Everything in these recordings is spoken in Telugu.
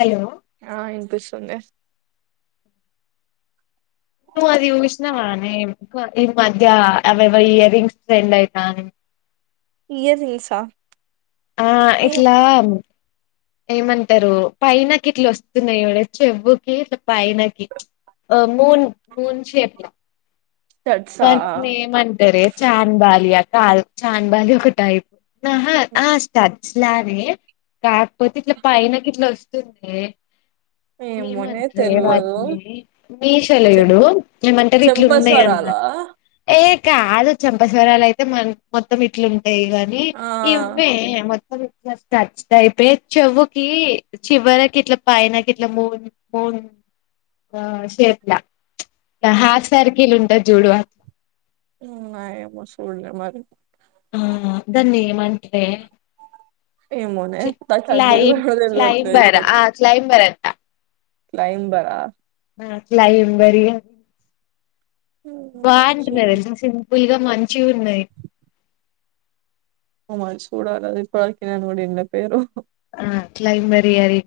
హలో ఆ ఇన్పిస్తుంది. నువ్వు అది చూసినావానే ఎక్కువ ఈ మధ్య అవేవో ఇయర్ రింగ్స్ ట్రెండ్ అయితా అని ఇయర్ రిస్సా ఆ ఇట్లా ఏమంటారు పైనకి ఇట్లా వస్తున్నాయ్ చెవ్వుకి ఇట్లా పైనకి అ మూన్ మూన్ షేప్లా వన్ ఏమంటారే చాన్ బాలియా ఆ కాదు చాన్ బాలి ఒక టైపు ఆహ ఆ స్టా ర్స్ లానే కాక్పోతే ఇట్లా పైనకి ఇట్లా వస్తుందే ఏమోనే ఏమంట్రే తెల్వదు వాట్ని మీషోలో చూడు ఏమంటారు ఇట్లు ఉన్నయ్. అలా ఏ కాదు చెంపస్వరాలు అయితే మన మొత్తం ఇట్లుంటాయి గానీ ఆ ఇవ్వే మొ [unintelligible] చెవ్వుకి చివరకి ఇట్లా పైనకి ఇట్లా మూన్ మూ మూన్ షేప్లా హాఫ్సార్కీలు ఉంటద్ జూడు ఉమ్ ఆ ఏమో సూడ్లే మరి ఆ దాన్నీ ఏమంట్రే ఏమోనే నాకు అది క్లై తెల్వనే తెల్వట్లేదు క్లైంబర ఇప్పుడు ఆ క్లైంబర్ అ క్లైంబరా ఆ క్లైమ్ బరియే చూ బాగుంటున్నాయ్ తెల్సా సింపుల్గా మంచిగా ఉన్నాయ్. ఏమో సూడాల అది ఇప్పడ్ వరకి వినన్ కూడా విన్లేదు పేరు ఆ క్లైంబరి అది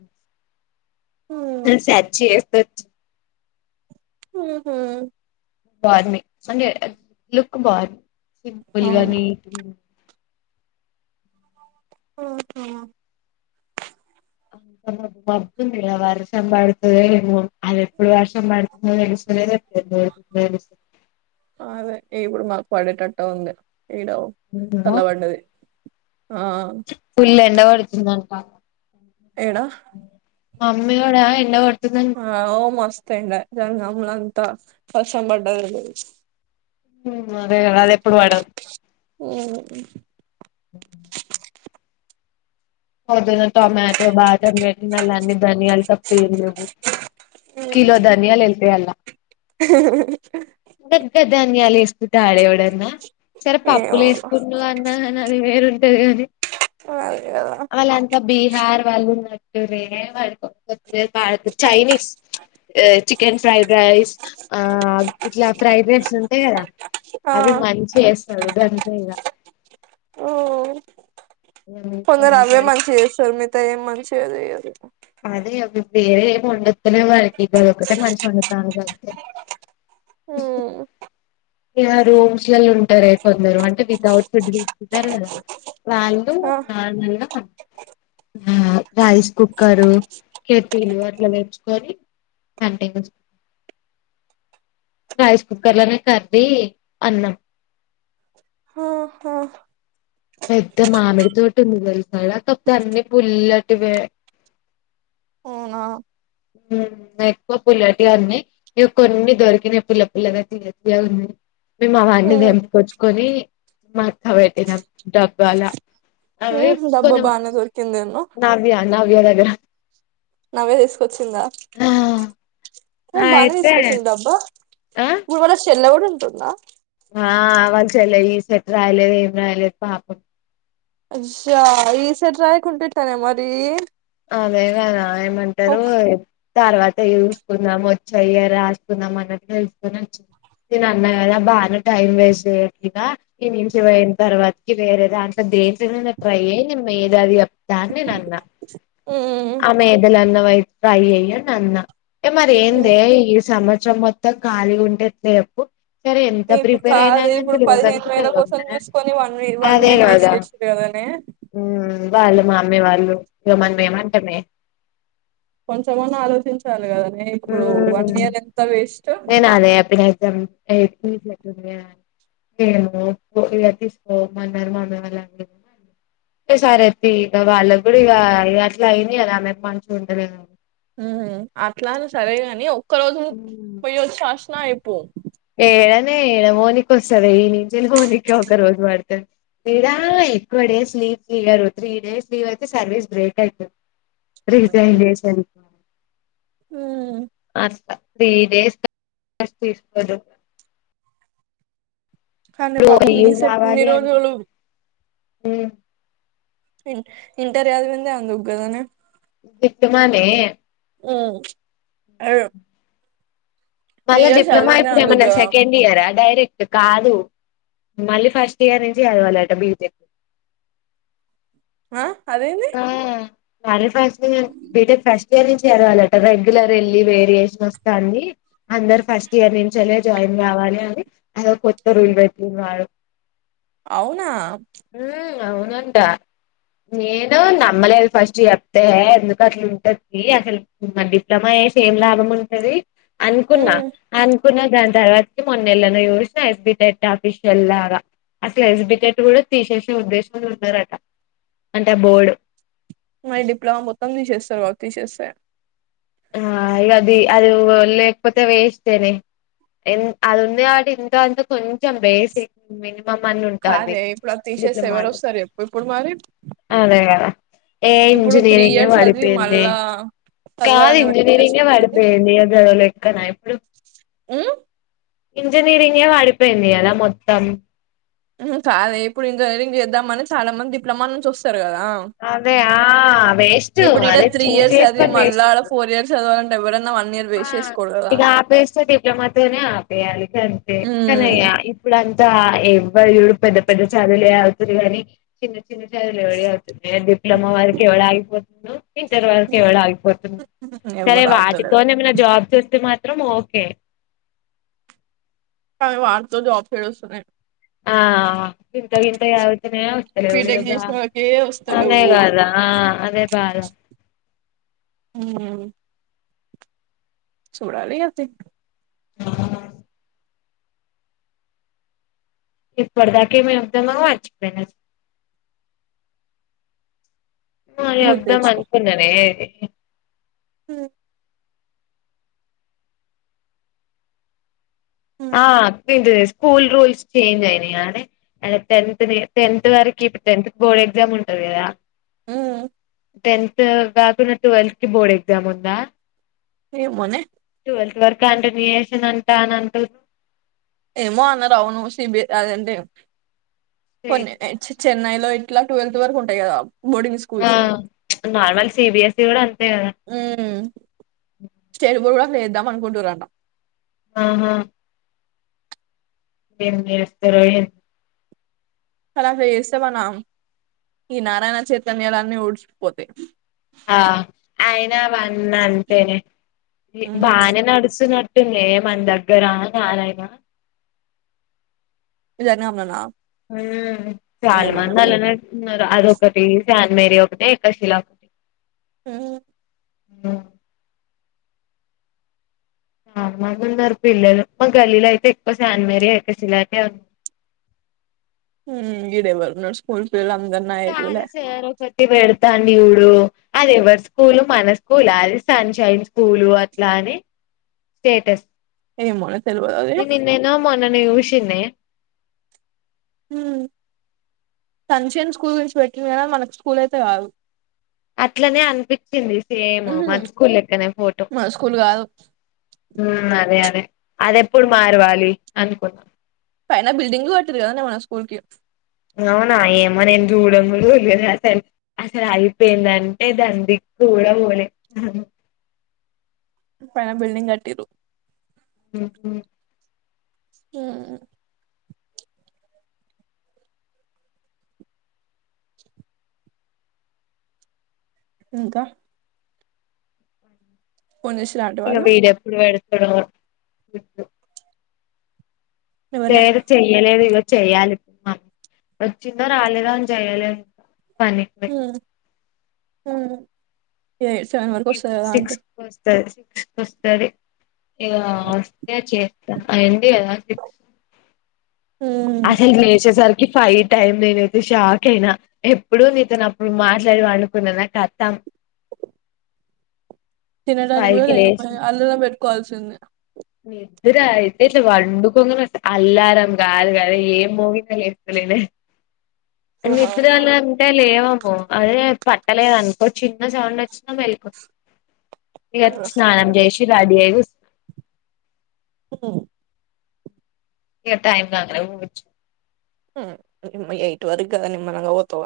సర్చ్ చేసొచ్ ఊహు బాంది మంచిగా లుక్ బాంది అవునా సింపుల్గానీ నీట్ ఆ హొ మబ్బుంది కదా వర్షంబడుతది ఎమో అది ఎప్పుడు వర్షంబడుతుం తెలుస్తలే ఆహా [unintelligible] అదే ఇప్పుడు మాకు పడేటట్టే ఉంది ఈడ నిన్న చల్లబడ్డది ఆ ఆ పుల్ ఎండ పడుతుందంట. ఏడా మమ్మీకాడా ఎండ పడ్ ఆ ఓ మస్త్ ఎండ జ అమ్లంతా వర్షంబడ్డది. ఉమ్ అదే కదా అదే ఎప్పుడు పడద్ పొద్దున్న టొమాటో బాజామ్ పెట్టిన లన్నీ ధనియాల్ తప్పే ఏమి లేవు కిలో ధనియాలు అయితాయి అంట ద ధనియాలు వాడేవడన్న సరే పప్పులు ఏమో వేసుకున్నా అన్నా కాని అది వేరుంటది గానీ అ వాళ్లంతా బీహార్ వాళ్ళున్న నువ్వే మనకు [unintelligible] చైైనీస్ చికెన్ ఫ్రైడ్ రైస్ ఆ ఇట్లా ఫ్రైడ్ రైస్ ఉంటాయి కదా ఆ అవి మంచి చేస్తాడు గంతే ఇగా ఓ కొందరు అవే మంచిగా చేస్తారు మిగతా ఏం మంచిగా చేయదు అదే వేరే ఏం వండద్దు వాకిప్పు ఒకటి మంచిగా వండుతా ఉ ఇలా రూమ్స్ లో ఉంటార కొందరు అంటే వితౌట్ ఫుడ్ తీసుకుంటారు కదా వాళ్ళు ఆ నాలుల ఆ రైస్ కుక్ కారు కిటీలు అట్లా పెంచుకొని వన్ [unintelligible] రైస్ కుక్కర్లోనే కది అన్నం ఆహా పెద్ద మామిడితోటిందిక అన్నీ పుల్లటివే అవునా ఉ ఎక్కువ పుల్లటి అన్ని ఇ కొన్ని దొరికినా పుల్ల పుల్లగా తీయ తియ్యగా ఉంది మేము అవన్నీ ఉమ్ దెంపుకొచ్చుకొని మా అక్క పెట్టినాం డబ్బాలా అవి ఉమ్ డబ్బా కొంచెం బానే దొరికిందేమో నావ్య నావ్య దగ్గర నవ్య ఆ, ఏ బానే అయితే తీసుకొచ్చిందబ్బ ఆ ఇప్పుడు మళ్ళ చెల్ల కూడా ఉంటుందా ఆ వాళ్ల చెల్లె ఈసెట్ రాయలేదు ఏం రాయలేదు పాపం ఇష్షా ఈసెట్ రాయకుంట ఎట్టనే మరి అదే గదా ఏమంటారు ఒక్ తర్వాత చూసుకుందాం వచ్చియ రాసుకుందాం అనకు తెలుసుకొని వచ్చింది నేను అన్నా కదా బాగానే టైం వేస్ట్ చెయ్యట్లేగా ఈ నుంచి పోయిన తర్వాతకి వేరే దాట్ [unintelligible] ట్రై అయ్యింది మేధావి అ దాన్ని నన్న ఉమ్ ఆమే దలన్న వైపు ట్రై అయ్య నన్న మరి ఉమ్ ఏందే ఈ సంవత్సరం మొత్తం ఖాళీ ఉండేది లేేపు ఇప్పుడు కాదు ఇప్పుడు పదిహేను వేల కోసం చదవంగానే చూసుకొని one year one year waste చేసిరు కదా నా ఉమ్ వాళ్ళు మా అమ్మీ వాళ్ళు మనం ఎమంటామే కొంచెమన్నా ఆలోచించాలి కదా ఉ నేను అదే చెప్పిన [unintelligible] ఏది లేకున్నా నేను ఇలా తీసుకోమన్నారు మా నానాళ్ళు సార్ ఎప్పి ఇక వాళ్ళకు కూడా ఇక అట్లా అయినాయి కదా ఆమెకు మనసు ఉండదేమో ఉ అట్లాని సరేగాని ఒక్క రోజు పోయ్యచ్చి రాసిన అయి ఏళనే ఏడ పోనికి వస్తదే ఈ నింజేను మోనికి ఒక రోజు పడతాది ఇడా ఎక్కువ డేస్ లీవ్ తీయరు త్రీ డేస్ లీవ్ అయితే సర్వీస్ బ్రేక్ అయితది రిజైన్ చేసేయాలి ఉమ్ అట్ట త్రీ డేస్ [unintelligible] తీసుకోరు కానీ ఇప్పుడు పాపం ఈ లీవ్ సెట్ ఇన్ని కావాలి రోజులు [inaudible] ఉ ఇ ఇంటర్ చదివింది అందుకు కదా నే తిట్టుమని ఉ అది మళ్ళ డిప్లమా అయిపోయిన అందుకు ఎమన కదా సెకండ్ ఇయర డై తిక్ కాదు మళ్ళీ ఫస్ట్ ఇయర్ నుంచి చదవాలట బీటెక్ ఆ అదేంది మడ ఫ్యాషన్ బేటే ఫషన్ రి చేరవాలట రెగ్యులర్ వెళ్ళి వేరియేషన్స్ కాన్ని అందరు ఫస్ట్ ఇయర్ నుంచలే జాయిన్ కావాలి అని అద కొత్త రూల్ పెట్టింది వాళ్డ అవునా అవునుంటా నేను నమ్మలేదు ఫస్ట్ చెప్తే ఎందుకు అసలు ఉంటది అసలు మ డిప్లోమా అయసి ఏం లాభం ఉంటది అనుకున్నా ఉమ్ అ న్న దాని తర్వాత మొన్నెళ్లని చూస్తిన ఎస్బిటెట్ ఆఫీషియల్ లాగా అసలు ఎగ్జిబిటెట్ కూడా తీసేసే ఉద్దేశం ఉన్నారట అంటే ఆ బోర్డు మరి డిప్లలోమా మొత్తం తీ చేస్తారు వర్క్ తీ చేస్తే ఆ ఇ అది అది లేకపోతే వేస్తేనే అదిన్న అటి ఇంత అంత కొంచం బేసి మ మమని ఉంటుంది కాదే ఇప్పుడు అది తీసేస్తే ఎవరు డిప్లొమలోకి వస్తారు చెప్పు ఇప్పుడు మరి అదే కదా ఏ ఇప్పుడు త్రీ ఎంజినీయరింగ్ ఇయర్స్ చదివి వారిపోన్నే మళ్ళా కాదు చదవాలని ఎవరికి ఇంట్రెస్ట్ ఇంజనీరింగే ఉంటది పడిపోయింది అ గడలెక్కన ఇప్పుడు ఆ ఇంజినీరింగ్ వాడిపోయింది అదా మొత్తం కాదదు ఇప్పుడు ఇంజనీరింగ్ చేద్దామని చాలా మంది డిప్లొమా నుంచి వస్తారు కదా అదే ఆ వేస్ట్ ఇప్పుడు అదే త్రీ చూజ్ ఇయర్స్ చదివి చేసుకొని వేస్ట్ మళ్ళడ ఇప్పుడు ఫోర్ ఇయర్స్ చదివంట విశే ఇక ఆపేస్తే డిప్లొమాతోనే ఆపేయాలిక అంతే కానీయ ఉమ్ ఇప్పుడు అంతే ఎవరురు పెద్ద పెద్ద చదులు అతురు కానీ చి చిలు ఎవ అతుంది డిప్లోమా వర్క ఎవ అయిపోతుంది ఇంటర్ వరకు ఎవళ ఆగిపోతుంది సరే ఎవ్వరు వాటి అవుతలేరు జాబ్స్ వస్తే మాత్రం ఓకే తమె వాళ్తో జా ఫెరుసునే ఆ చింత గంత వతనే వస్తలే బీటెక్ అయగా చేసిన వాళ్ళకే అదే వస్తలేవు కాదా ఆ అదే బాధ అ చూడాల అతే ఏ పడదాకి మ ఎదామవాజ ప అ గుర్తు వద్దాం అనుకున్నానే హ ఉమ్ ఆ స్కూల్ రూల్స్ంజ్ అయిే అ ట టెన్త్ వర ఇప్పుడు టెన్త్ బోర్డ్ ఎగ్జామ్ ఉంటది కదా హ టెన్త్ కాకుడా ట్వెల్త్ కి బోర్డ్ ఎగ్జామ్ ఉందా ఏ మనే ట్వల్త్ వరకు అంటన్యూ చేసను అంటా అని అంటు ఏమో అన్న రావును సిబి అదంటే కొన్ని చెన్నైలో ట్లాట్వల్త్ వకు ఉంటాదా మోడంగ్ స్కూల్ ఆ చ నార్మల్ సిబిఎస్ఈ కూడా అంతే కదా స్టేజ బోడు కూడా కూడా నరుద్దా మనుకొంట వరం ఆహా ఏ న వస్త రయ అలాగ వేస్తే మనం ఈ నారాయణ చైతన్యాలన్నీ ఊడ్చిపోతే ఆ అయనా వన్న అంతేనే మ్మ్ బానే నడుచు న ఉంటుంది మన దగ్గరా ననయనా ఇది అన్ననా మ్మ్ చాలా మంది అలానే అది ఒకటి ఏసి అన్ మెరి ఒకటి కషిలా ఒకటి మ్మ్ అవున ఆ మాకు కూడ ఉన్నారు పిల్లలు మా గల్లీలో అయితే ఎక్కువ శాన్మేరీ ఎక శిలానే ఉంది వీడు ఎవ్వరు నా స్కూల్ పిల్లలందరూ నా ఏజ్ వాల్లే పెడతాం ఇడు అది ఎవరి స్కూల్ మన స్కూల్ అది సన్ షైన్ స్కూల్ అట్లా స్టేటస్ ఏమన్న తెలువద ఏ మొన్నానే ఉషిన్నే ఫంక్షన్స్ స్కూల్ గురించి పెట్టార మనకి స్కూల్ అయితే కాదు అట్లనే అనిపించింది సేమ్ మ్మ్ హు మన స్కూల్ లెక్కనే ఫోటో మన స్కూల్ కాదు మ్మ్ అదే అదే అది ఎప్పుడు మారవాలి అనుకున్నాం పైన బిల్డింగ్లు కట్టిర్రు కదా మన స్కూల్ కి అవునా ఏమో నేన్ చూడనిదే అసల్ అసలు అయిపోయిందంటే దా దకు ఉను పైన బిల్డింగ్ కట్టిర్రు ఓహో అవును ఇంకా ఫోన్ చేసిర్రా ఆంటీ ఇంకా వాళ్ళు డేట్ ఎప్పుడు పెడతాడొ ఎవరే వేరు చెయ్యలేదు ఇగ చెయ్యాలి వచ్చిందో రాలేదొ అని చెయ్యాలేదు పనికి పొయాడు ఉను సిక్స్ కి వస్తాడు వస్తాది ఇక వస్తే చేస్తారు మ్మ్ అసలు నువ్వు ఏడ్చేసారికి ఫైట్ అయింది నేనైతే షాక్ అయినా ఎప్పుడు నీతోను అప్పుడు మాట్లాడి అనుకున్నా నా కతాం తినడానికే ఫైవ్ లేదు కి లేసిన అలారం పెట్టుకొవాల్సింది నిద్ర అయితే ఇట్లా పండుకోంగానే అలారం కాదు కాద ఏం మోగిందా లేస్తలేదు ఆహా నిద్ర అవునా లో అంతేలే ఏమో అదే పట్టలేదనుకో చిన్న సౌండ్ వచ్చిన మెళుకువా ఇగ అది కూడా స్నానం కరెక్టే జెసి రెడి అయ్యి కూస్ మ్మ్ ఇంగా టైమ్ కదురా ఉవొచ్చు ఇటు వరకు కాదని [unintelligible] నిమ్ మనగా ఓతవ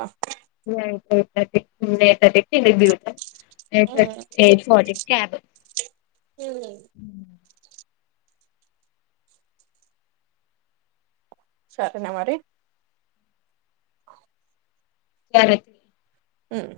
మీ అయన తొటి [unintelligible] ఎ ఫర్ ఎడిసీనావు ఉమ్, అంటే క్కా ఉమ్. సరేనా మరి సరే ఉను